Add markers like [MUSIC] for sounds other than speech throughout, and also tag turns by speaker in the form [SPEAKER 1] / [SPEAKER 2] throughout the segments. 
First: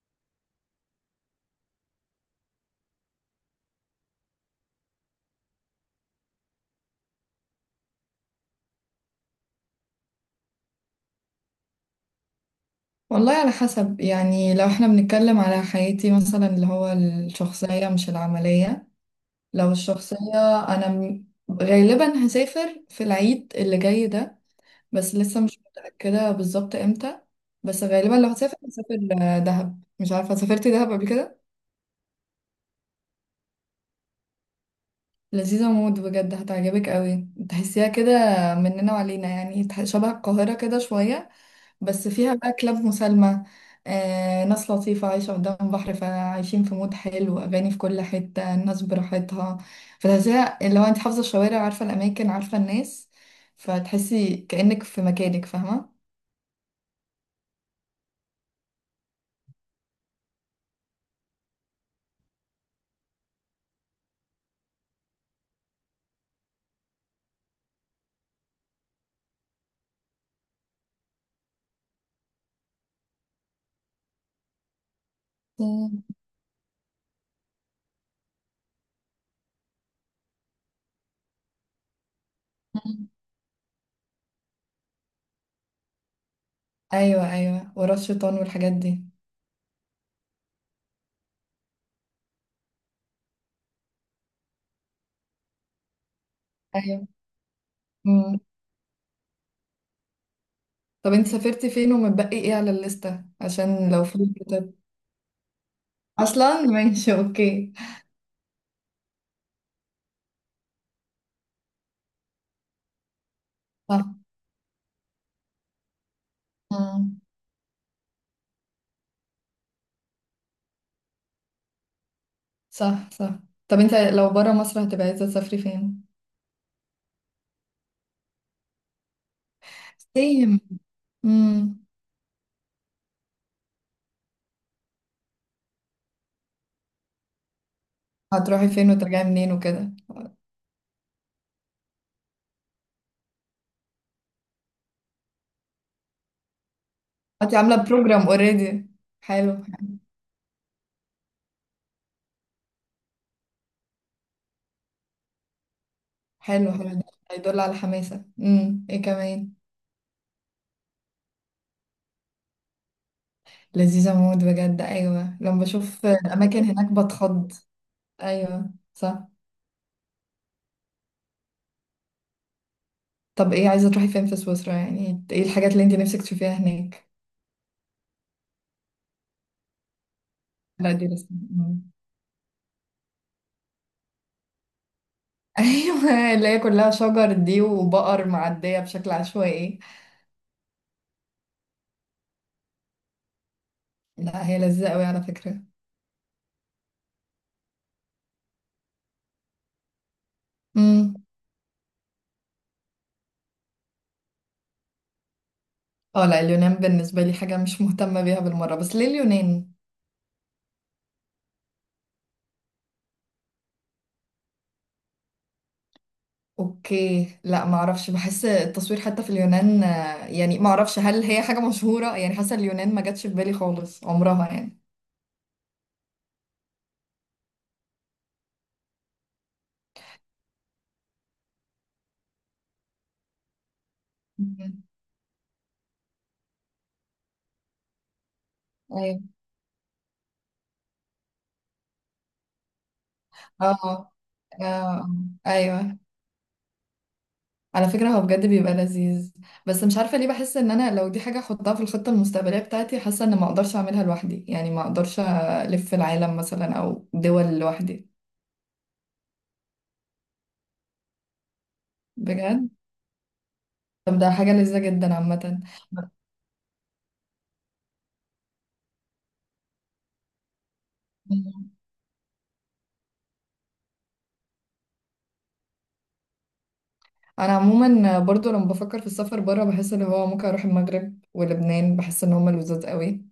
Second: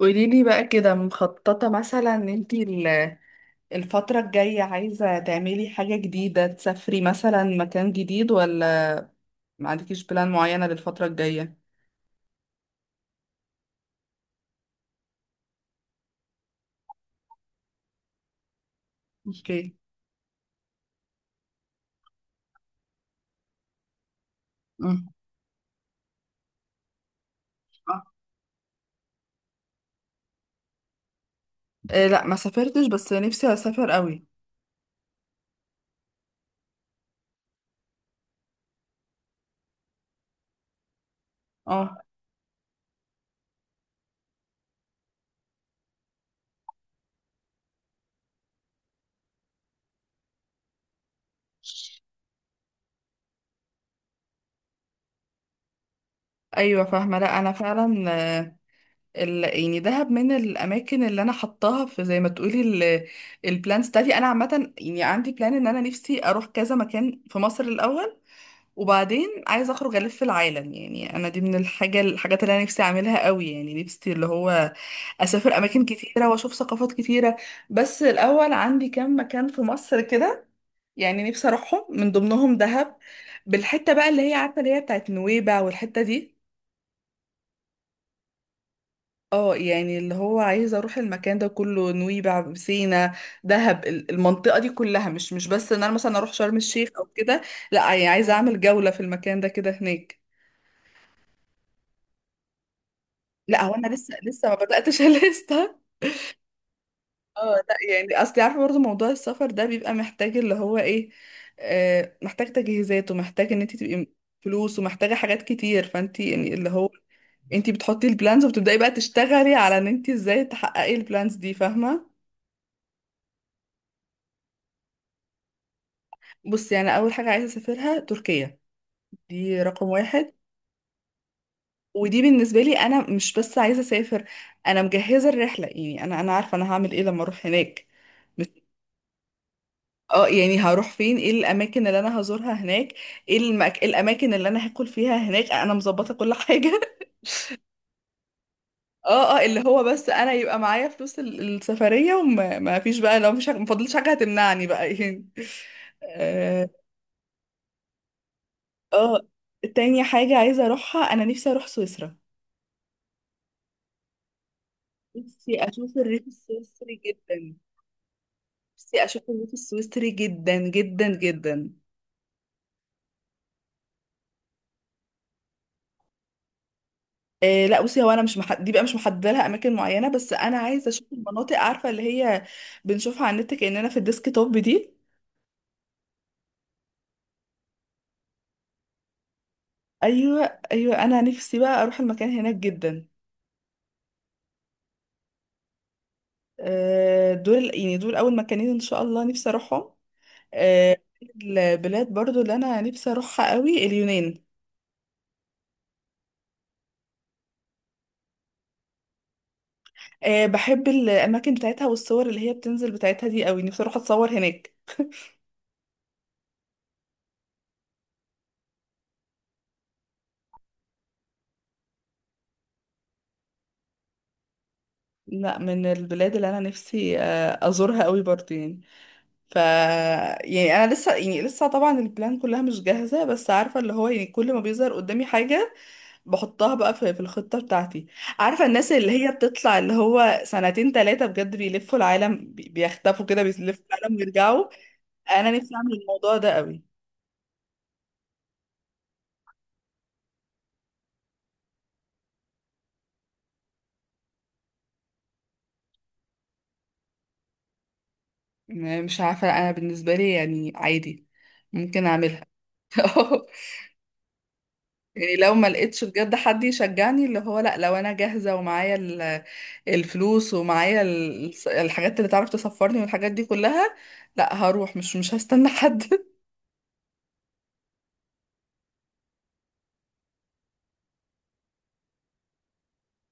[SPEAKER 1] قوليلي بقى كده مخططة مثلا ان انتي الفترة الجاية عايزة تعملي حاجة جديدة، تسافري مثلا مكان جديد ولا ما عندكيش بلان معينة للفترة الجاية؟
[SPEAKER 2] والله، على حسب. يعني لو احنا بنتكلم على حياتي مثلا اللي هو الشخصية مش العملية. لو
[SPEAKER 1] اوكي.
[SPEAKER 2] الشخصية، أنا م- غالبا هسافر في العيد اللي جاي ده.
[SPEAKER 1] امم.
[SPEAKER 2] بس لسه مش متأكدة بالظبط امتى. بس
[SPEAKER 1] آه.
[SPEAKER 2] غالبا لو هسافر هسافر دهب. مش عارفة سافرتي دهب قبل كده؟
[SPEAKER 1] إيه، لا ما سافرتش بس نفسي اسافر قوي.
[SPEAKER 2] لذيذة موت بجد، هتعجبك قوي. تحسيها كده مننا وعلينا، يعني شبه القاهرة كده شوية.
[SPEAKER 1] اه،
[SPEAKER 2] بس فيها بقى كلاب مسالمة، ناس لطيفة، عايشة قدام بحر، فعايشين في مود حلو، أغاني في كل حتة، الناس براحتها. فتحسيها اللي هو أنت حافظة الشوارع، عارفة الأماكن، عارفة الناس، فتحسي كأنك في مكانك، فاهمة.
[SPEAKER 1] ايوه فاهمة. لا انا فعلا آه، يعني دهب من الاماكن اللي انا حطاها في زي ما تقولي البلان ستادي. انا عامة يعني عندي بلان ان انا نفسي اروح كذا مكان في مصر الاول، وبعدين عايزه اخرج الف العالم، يعني انا دي من الحاجات اللي انا نفسي اعملها قوي، يعني نفسي اللي هو اسافر اماكن
[SPEAKER 2] مم.
[SPEAKER 1] كتيره واشوف ثقافات كتيره. بس الاول عندي كام مكان في مصر كده، يعني نفسي اروحهم، من ضمنهم دهب، بالحته بقى اللي هي عارفه، اللي هي بتاعت نويبع والحته دي.
[SPEAKER 2] أيوة أيوة، ورا الشيطان والحاجات دي.
[SPEAKER 1] اه، يعني اللي هو عايزه اروح المكان ده كله، نويبع، سينا، دهب، المنطقه دي كلها. مش بس ان انا مثلا اروح شرم الشيخ او
[SPEAKER 2] ايوه.
[SPEAKER 1] كده، لا يعني عايزه
[SPEAKER 2] مم.
[SPEAKER 1] اعمل جوله في المكان ده كده هناك.
[SPEAKER 2] طب أنت سافرتي فين ومتبقي إيه على الليستة
[SPEAKER 1] لا هو انا
[SPEAKER 2] عشان لو
[SPEAKER 1] لسه
[SPEAKER 2] في
[SPEAKER 1] لسه ما
[SPEAKER 2] كتاب
[SPEAKER 1] بداتش [LAUGHS] لسه.
[SPEAKER 2] أصلا؟ ماشي،
[SPEAKER 1] اه
[SPEAKER 2] أوكي.
[SPEAKER 1] لا يعني اصل عارفه برضه موضوع السفر ده بيبقى محتاج اللي هو ايه، محتاج تجهيزات ومحتاج ان انت تبقي
[SPEAKER 2] صح.
[SPEAKER 1] فلوس ومحتاجه حاجات كتير. فانت يعني اللي هو
[SPEAKER 2] مم.
[SPEAKER 1] انت بتحطي البلانز وبتبداي بقى تشتغلي على ان انت ازاي تحققي البلانز دي، فاهمه؟
[SPEAKER 2] صح صح. طب أنت لو برا مصر هتبقى عايزة تسافري فين؟
[SPEAKER 1] بصي انا اول حاجه عايزه اسافرها تركيا، دي رقم واحد.
[SPEAKER 2] سيم. امم.
[SPEAKER 1] ودي بالنسبه لي انا مش بس عايزه اسافر، انا مجهزه الرحله، يعني انا عارفه انا هعمل ايه لما اروح هناك.
[SPEAKER 2] هتروحي فين وترجعي منين وكده؟
[SPEAKER 1] اه يعني هروح فين، ايه الاماكن اللي انا هزورها هناك، ايه إيه الاماكن اللي انا هاكل فيها هناك، انا مظبطه كل حاجه [LAUGHS]
[SPEAKER 2] انت عامله بروجرام اوريدي؟
[SPEAKER 1] اه اه
[SPEAKER 2] حلو.
[SPEAKER 1] اللي هو بس انا يبقى معايا فلوس السفريه وما ما فيش بقى، لو مش ما فاضلش حاجه هتمنعني بقى [LAUGHS] يعني. اه.
[SPEAKER 2] حلو، حلو ده. هيدل على حماسه. امم، ايه
[SPEAKER 1] آه.
[SPEAKER 2] كمان؟
[SPEAKER 1] تاني حاجه عايزه اروحها، انا نفسي اروح سويسرا.
[SPEAKER 2] لذيذه موت بجد. ايوه،
[SPEAKER 1] نفسي
[SPEAKER 2] لما
[SPEAKER 1] اشوف
[SPEAKER 2] بشوف
[SPEAKER 1] الريف
[SPEAKER 2] الاماكن هناك
[SPEAKER 1] السويسري
[SPEAKER 2] بتخض.
[SPEAKER 1] جدا.
[SPEAKER 2] ايوه
[SPEAKER 1] نفسي
[SPEAKER 2] صح.
[SPEAKER 1] اشوف الريف السويسري جدا جدا جدا.
[SPEAKER 2] طب ايه عايزه تروحي فين في سويسرا؟ يعني ايه الحاجات اللي انت نفسك تشوفيها هناك؟
[SPEAKER 1] إيه، لا بصي هو انا مش محد... دي بقى مش محدده لها اماكن معينه، بس انا عايزه
[SPEAKER 2] لا دي
[SPEAKER 1] اشوف
[SPEAKER 2] لسه.
[SPEAKER 1] المناطق عارفه اللي هي بنشوفها على النت كاننا في الديسك توب دي.
[SPEAKER 2] [LAUGHS] ايوه، اللي هي كلها شجر دي وبقر معديه بشكل عشوائي.
[SPEAKER 1] ايوه ايوه، انا نفسي بقى اروح المكان هناك جدا.
[SPEAKER 2] لا هي لذيذه قوي على فكره.
[SPEAKER 1] دول يعني دول اول مكانين ان شاء الله نفسي اروحهم. آه،
[SPEAKER 2] مم.
[SPEAKER 1] البلاد برضو اللي انا نفسي اروحها قوي اليونان.
[SPEAKER 2] اه لا، اليونان بالنسبة لي حاجة مش مهتمة بيها بالمرة. بس ليه اليونان؟
[SPEAKER 1] بحب الاماكن بتاعتها والصور اللي هي بتنزل بتاعتها دي قوي، نفسي اروح اتصور هناك.
[SPEAKER 2] اوكي، لا معرفش، بحس التصوير حتى في اليونان يعني معرفش هل هي حاجة مشهورة. يعني حاسة اليونان ما جاتش في بالي خالص عمرها يعني.
[SPEAKER 1] لا من البلاد اللي انا نفسي ازورها قوي برضو يعني. ف يعني انا لسه، يعني لسه طبعا البلان كلها مش جاهزه، بس عارفه اللي هو يعني كل ما
[SPEAKER 2] مم.
[SPEAKER 1] بيظهر قدامي حاجه بحطها بقى في الخطه بتاعتي. عارفه الناس اللي
[SPEAKER 2] ايوه.
[SPEAKER 1] هي بتطلع اللي هو سنتين ثلاثه بجد بيلفوا العالم، بيختفوا كده
[SPEAKER 2] اه.
[SPEAKER 1] بيلفوا
[SPEAKER 2] آه،
[SPEAKER 1] العالم ويرجعوا.
[SPEAKER 2] آه.
[SPEAKER 1] انا نفسي اعمل
[SPEAKER 2] ايوه.
[SPEAKER 1] الموضوع ده قوي.
[SPEAKER 2] على فكرة هو بجد بيبقى لذيذ. بس مش عارفة ليه بحس ان انا لو دي حاجة احطها في الخطة المستقبلية بتاعتي، حاسة ان ما اقدرش اعملها لوحدي. يعني ما اقدرش الف العالم مثلا او دول لوحدي.
[SPEAKER 1] مش عارفه، انا بالنسبه لي يعني عادي ممكن اعملها
[SPEAKER 2] بجد.
[SPEAKER 1] [LAUGHS]
[SPEAKER 2] طب ده حاجة لذيذة جدا
[SPEAKER 1] يعني. لو
[SPEAKER 2] عامة.
[SPEAKER 1] ما لقيتش بجد حد يشجعني اللي هو لا، لو انا جاهزة ومعايا الفلوس ومعايا الحاجات اللي تعرف تسفرني والحاجات دي كلها، لا هروح، مش هستنى حد [LAUGHS]
[SPEAKER 2] انا عموما برضو لما بفكر في السفر بره، بحس ان هو ممكن اروح المغرب ولبنان. بحس ان هما لذاذ قوي.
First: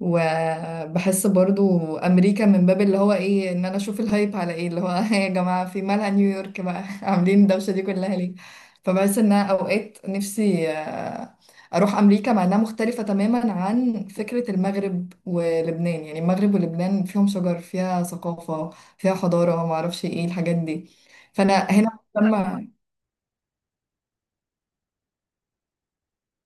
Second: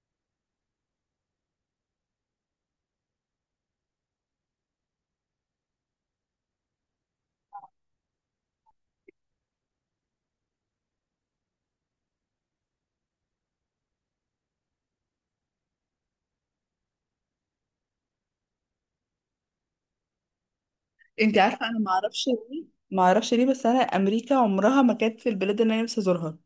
[SPEAKER 2] وبحس برضو امريكا من باب اللي هو ايه، ان انا اشوف الهايب على ايه اللي هو، [LAUGHS] يا جماعه في مالها نيويورك بقى، [LAUGHS] عاملين الدوشه دي كلها ليه. فبحس ان أنا اوقات نفسي اروح امريكا، مع انها مختلفه تماما عن فكره المغرب ولبنان. يعني المغرب ولبنان فيهم شجر، فيها ثقافه، فيها حضاره، ما اعرفش ايه الحاجات دي.
[SPEAKER 1] انت
[SPEAKER 2] فانا
[SPEAKER 1] عارفة انا ما
[SPEAKER 2] هنا
[SPEAKER 1] اعرفش،
[SPEAKER 2] مهتمه.
[SPEAKER 1] ما اعرفش ليه بس انا امريكا عمرها ما كانت في البلاد اللي انا نفسي ازورها.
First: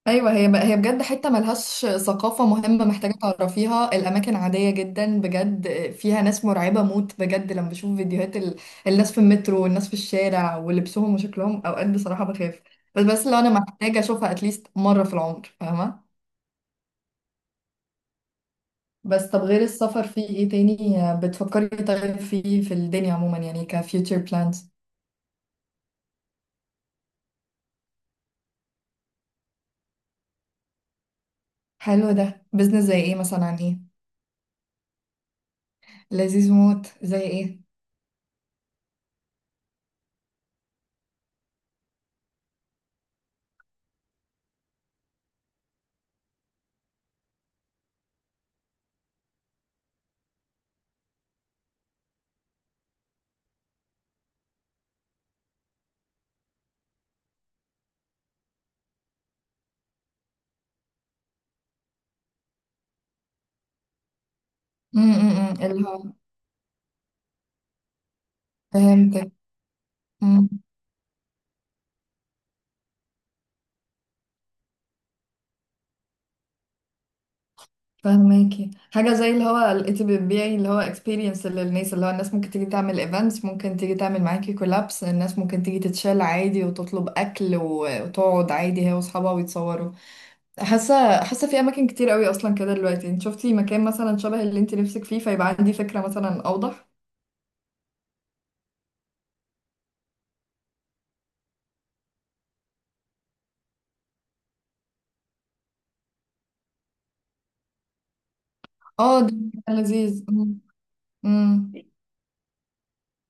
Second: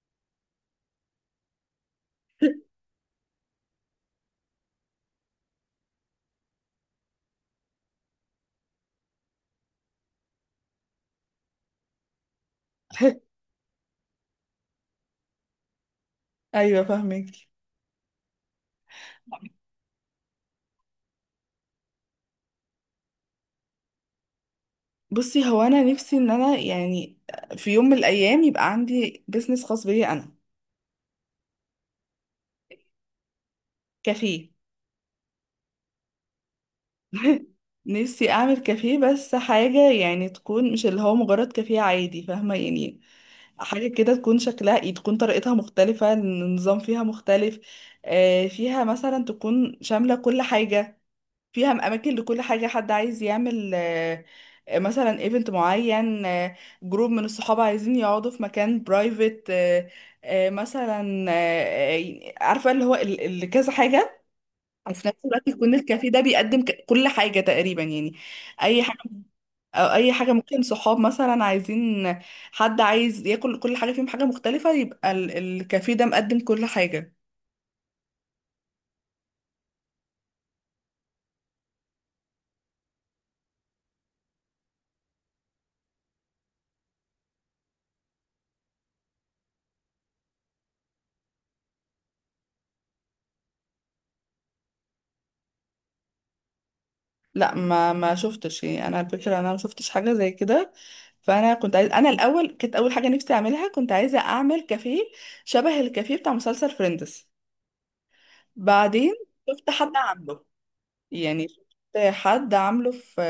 [SPEAKER 2] ايوه، هي، هي بجد حته ملهاش ثقافه مهمه محتاجه تعرفيها. الاماكن عاديه جدا بجد. فيها ناس مرعبه موت. بجد لما بشوف فيديوهات ال... الناس في المترو والناس في الشارع ولبسهم وشكلهم اوقات، بصراحه بخاف. بس لو
[SPEAKER 1] [LAUGHS]
[SPEAKER 2] انا محتاجه اشوفها اتليست مره في العمر، فاهمه.
[SPEAKER 1] ايوه فاهمك.
[SPEAKER 2] بس طب غير السفر في ايه تاني بتفكري؟ طيب، فيه في الدنيا عموما، يعني كفيوتشر بلانز؟
[SPEAKER 1] بصي هو انا نفسي ان انا يعني في يوم من الايام يبقى عندي بيزنس خاص بيا انا.
[SPEAKER 2] حلو ده، بزنس زي ايه مثلا، عن ايه؟
[SPEAKER 1] كافيه
[SPEAKER 2] لذيذ موت، زي
[SPEAKER 1] [LAUGHS]
[SPEAKER 2] ايه؟
[SPEAKER 1] نفسي اعمل كافيه بس حاجة يعني تكون مش اللي هو مجرد كافيه عادي، فاهمة؟ يعني حاجة كده تكون شكلها إيه، تكون طريقتها مختلفة، النظام فيها مختلف، فيها مثلا تكون شاملة كل حاجة، فيها اماكن لكل حاجة. حد عايز يعمل مثلا ايفنت معين، جروب من الصحاب عايزين يقعدوا في مكان برايفت مثلا، عارفة اللي هو اللي كذا حاجة. وفي نفس الوقت
[SPEAKER 2] امم،
[SPEAKER 1] يكون
[SPEAKER 2] اللي هو
[SPEAKER 1] الكافيه ده بيقدم كل حاجة تقريبا يعني، أي حاجة.
[SPEAKER 2] فهمتك.
[SPEAKER 1] أو أي حاجة، ممكن صحاب مثلا عايزين، حد عايز ياكل كل حاجة فيهم حاجة مختلفة، يبقى الكافيه ده مقدم كل حاجة.
[SPEAKER 2] فهماكي، حاجة زي اللي هو لقيتي بتبيعي اللي هو experience للناس، اللي هو الناس ممكن تيجي تعمل events، ممكن تيجي تعمل معاكي collabs، الناس ممكن تيجي تتشال عادي وتطلب وتقعد عادي هي وأصحابها ويتصوروا. حاسة، حاسة في أماكن كتير قوي أصلا كده دلوقتي. انت شفتي مكان مثلا شبه اللي انت نفسك فيه، فيبقى عندي فكرة مثلا أوضح؟
[SPEAKER 1] لا ما شفتش، يعني أنا الفكرة أنا ما شفتش حاجة زي كده. فأنا كنت عايز، أنا الأول كانت أول حاجة نفسي أعملها كنت عايزة أعمل كافيه شبه الكافيه بتاع مسلسل فريندز. بعدين
[SPEAKER 2] اه ده
[SPEAKER 1] شفت
[SPEAKER 2] مكان
[SPEAKER 1] حد
[SPEAKER 2] لذيذ.
[SPEAKER 1] عامله،
[SPEAKER 2] مم.
[SPEAKER 1] يعني
[SPEAKER 2] مم.
[SPEAKER 1] شفت حد عامله في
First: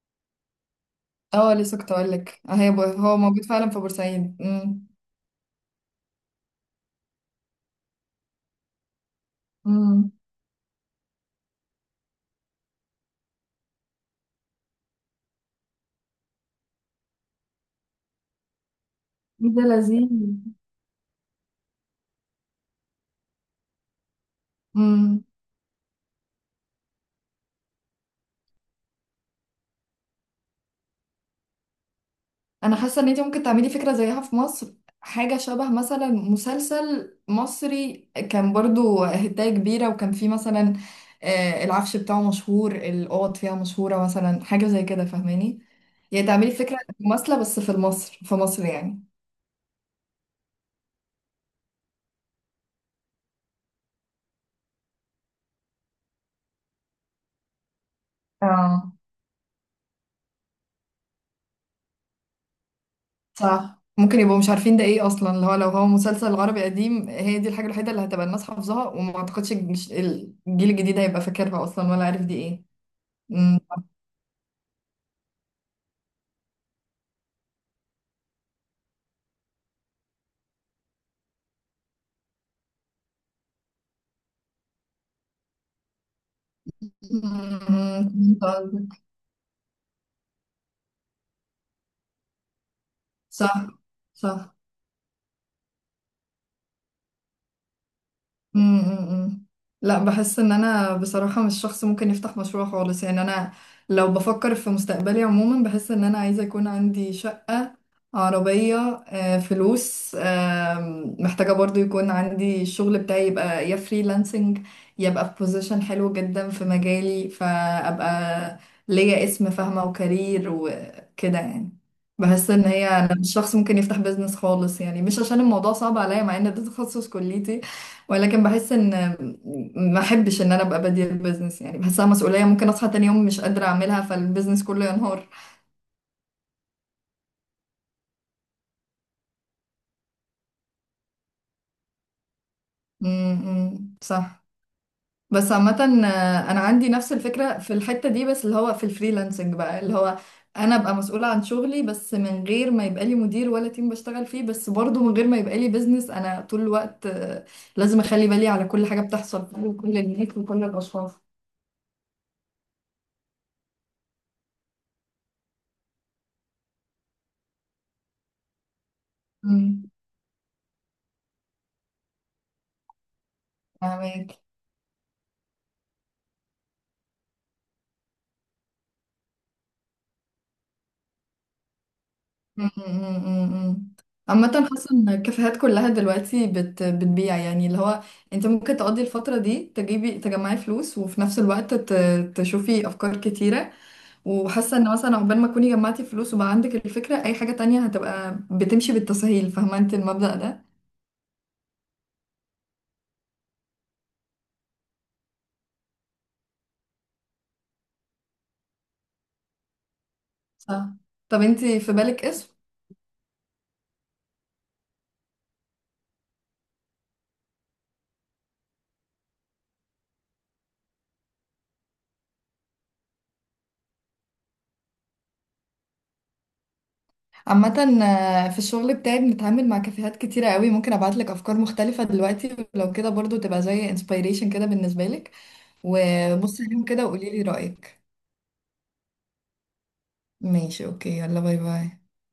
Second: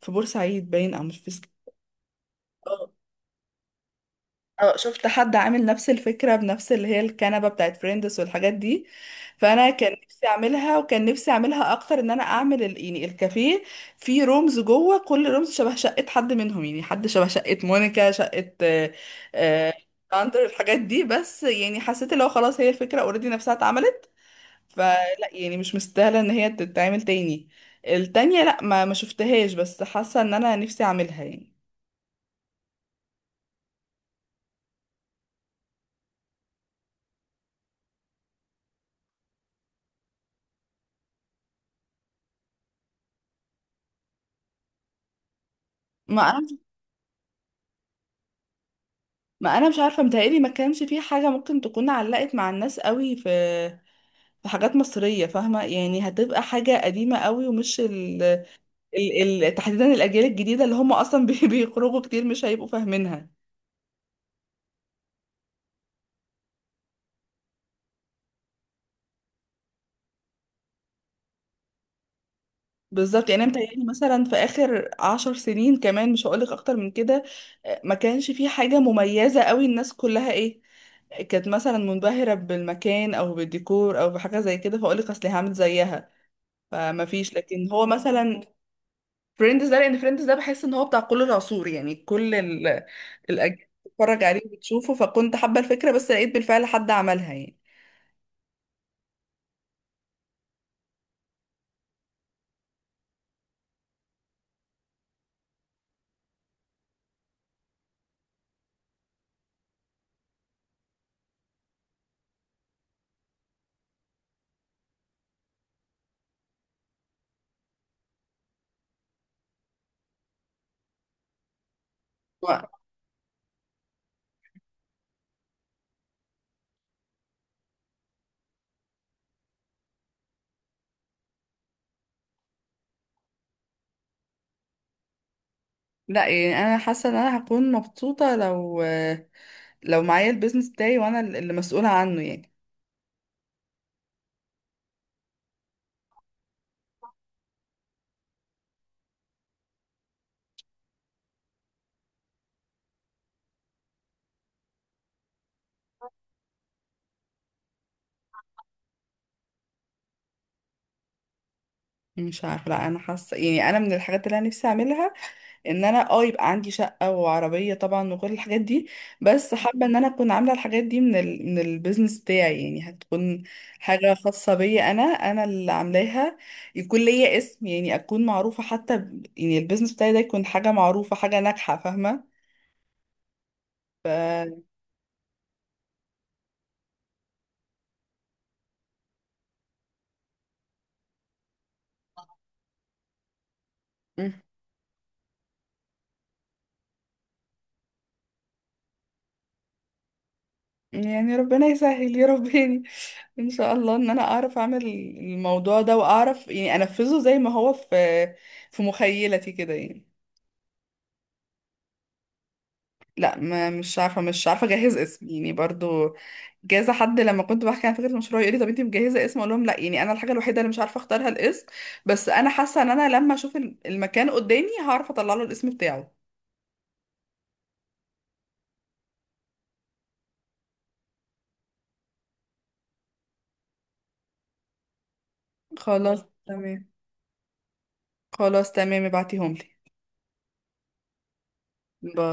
[SPEAKER 1] في بورسعيد باين، أو مش في
[SPEAKER 2] اه لسه كنت أقولك، هي
[SPEAKER 1] آه.
[SPEAKER 2] هو موجود فعلا في بورسعيد.
[SPEAKER 1] اه
[SPEAKER 2] مم.
[SPEAKER 1] شفت حد عامل نفس الفكرة بنفس اللي هي الكنبة بتاعت فريندس والحاجات دي. فأنا كان
[SPEAKER 2] مم.
[SPEAKER 1] نفسي أعملها، وكان نفسي أعملها أكتر إن أنا أعمل يعني الكافيه فيه رومز جوه، كل رومز شبه شقة حد منهم، يعني حد شبه شقة مونيكا، شقة
[SPEAKER 2] ده
[SPEAKER 1] آه،
[SPEAKER 2] لذيذ.
[SPEAKER 1] ساندر، الحاجات دي. بس يعني حسيت اللي هو خلاص هي الفكرة اوريدي نفسها اتعملت،
[SPEAKER 2] مم.
[SPEAKER 1] فلا يعني مش مستاهلة إن هي تتعمل تاني. التانية لا ما شفتهاش بس حاسة إن أنا نفسي أعملها يعني.
[SPEAKER 2] انا حاسه ان انت ممكن تعملي فكره زيها في مصر. حاجه شبه مثلا مسلسل مصري كان برضو هدايه كبيره، وكان فيه مثلا العفش بتاعه مشهور، الاوض فيها مشهوره، مثلا حاجه زي كده، فاهماني؟ يعني
[SPEAKER 1] ما
[SPEAKER 2] تعملي فكره مماثله بس في مصر، في مصر يعني.
[SPEAKER 1] ما انا مش عارفه، متهيألي ما كانش في حاجه ممكن تكون علقت مع الناس قوي في في حاجات مصريه، فاهمه؟ يعني هتبقى حاجه قديمه قوي ومش
[SPEAKER 2] اه
[SPEAKER 1] تحديدا الاجيال الجديده اللي هم اصلا [LAUGHS] بيخرجوا كتير مش هيبقوا فاهمينها.
[SPEAKER 2] صح، ممكن يبقوا مش عارفين ده ايه اصلا. اللي هو لو هو مسلسل عربي قديم، هي دي الحاجه الوحيده اللي هتبقى الناس حافظاها، وما اعتقدش الجيل الجديد هيبقى فاكرها اصلا ولا عارف دي ايه.
[SPEAKER 1] بالظبط. يعني انا
[SPEAKER 2] مم.
[SPEAKER 1] متهيألي مثلا في اخر عشر سنين كمان مش هقولك اكتر من كده، ما كانش في حاجه مميزه قوي، الناس كلها ايه كانت مثلا منبهرة بالمكان أو بالديكور أو بحاجة زي كده فأقولك أصل هعمل زيها، فما فيش. لكن هو مثلا
[SPEAKER 2] [LAUGHS]
[SPEAKER 1] فريندز ده، لان فريندز ده بحس ان هو بتاع كل العصور، يعني كل
[SPEAKER 2] صح.
[SPEAKER 1] الاجيال بتتفرج عليه
[SPEAKER 2] صح.
[SPEAKER 1] وبتشوفه، فكنت حابه الفكره بس لقيت بالفعل حد عملها يعني.
[SPEAKER 2] أمم أمم أمم. لا بحس ان انا بصراحة مش شخص ممكن يفتح مشروع خالص يعني. انا لو بفكر في مستقبلي عموما، بحس ان انا عايزة يكون عندي شقة، عربية، فلوس، محتاجة برضو يكون عندي الشغل بتاعي، يبقى يا فريلانسنج، يبقى في بوزيشن حلو جدا في مجالي، فأبقى ليا اسم فاهمة، وكارير وكده يعني. بحس ان
[SPEAKER 1] و-
[SPEAKER 2] هي انا مش شخص ممكن يفتح بيزنس خالص، يعني مش عشان الموضوع صعب عليا، مع ان ده تخصص كليتي، ولكن بحس ان ما احبش ان انا ابقى بادية البيزنس. يعني بحسها مسؤولية، ممكن اصحى تاني يوم مش قادرة اعملها فالبيزنس كله ينهار.
[SPEAKER 1] لا يعني انا حاسه ان انا هكون مبسوطه لو معايا البيزنس بتاعي وانا اللي مسؤوله عنه يعني.
[SPEAKER 2] صح. بس عامة انا عندي نفس الفكرة في الحتة دي، بس اللي هو في الفريلانسنج بقى، اللي هو انا ابقى مسؤولة عن شغلي بس من غير ما يبقى لي مدير ولا تيم بشتغل فيه، بس برضه من غير ما يبقى لي بيزنس انا طول الوقت لازم اخلي بالي على كل حاجة بتحصل وكل الناس وكل الاشخاص.
[SPEAKER 1] مش عارفه، لا انا حاسه يعني انا من الحاجات اللي انا نفسي اعملها ان انا يبقى عندي شقة وعربية طبعا وكل الحاجات دي، بس حابة ان انا اكون عاملة الحاجات دي من من البيزنس بتاعي، يعني هتكون حاجة
[SPEAKER 2] امم.
[SPEAKER 1] خاصة بيا، انا اللي عاملاها، يكون ليا اسم. يعني اكون معروفة حتى يعني البيزنس بتاعي ده يكون حاجة معروفة، حاجة ناجحة، فاهمة؟
[SPEAKER 2] م- م- م- م.
[SPEAKER 1] ف
[SPEAKER 2] عامة حاسة ان الكافيهات كلها دلوقتي بتبيع، يعني اللي هو انت ممكن تقضي الفترة دي تجيبي تجمعي فلوس، وفي نفس الوقت تشوفي افكار كتيرة.
[SPEAKER 1] مم.
[SPEAKER 2] وحاسة ان مثلا عقبال ما تكوني جمعتي فلوس وبقى عندك الفكرة، اي حاجة تانية هتبقى بتمشي بالتسهيل، فاهمة انت المبدأ ده.
[SPEAKER 1] يعني ربنا يسهل يا رباني [LAUGHS] ان شاء الله ان انا اعرف اعمل الموضوع ده واعرف يعني انفذه زي ما هو في في مخيلتي كده يعني.
[SPEAKER 2] صح. طب انت في بالك اسم؟
[SPEAKER 1] لا ما مش عارفه، مش عارفه اجهز اسم يعني برضو. جاز حد لما كنت بحكي عن فكره المشروع يقول لي طب انت مجهزه اسم، اقول لهم لا. يعني انا الحاجه الوحيده اللي مش عارفه اختارها الاسم، بس انا حاسه ان انا لما اشوف المكان قدامي هعرف اطلع له الاسم بتاعه.
[SPEAKER 2] عامة في الشغل بتاعي بنتعامل مع كافيهات كتيرة قوي، ممكن ابعتلك افكار مختلفة دلوقتي ولو كده، برضو تبقى زي انسبيريشن كده بالنسبة لك،
[SPEAKER 1] خلاص
[SPEAKER 2] وبصي عليهم
[SPEAKER 1] تمام.
[SPEAKER 2] كده وقولي لي رأيك.
[SPEAKER 1] خلاص تمام، ابعتيهم لي.
[SPEAKER 2] ماشي، اوكي، يلا باي باي.
[SPEAKER 1] باي.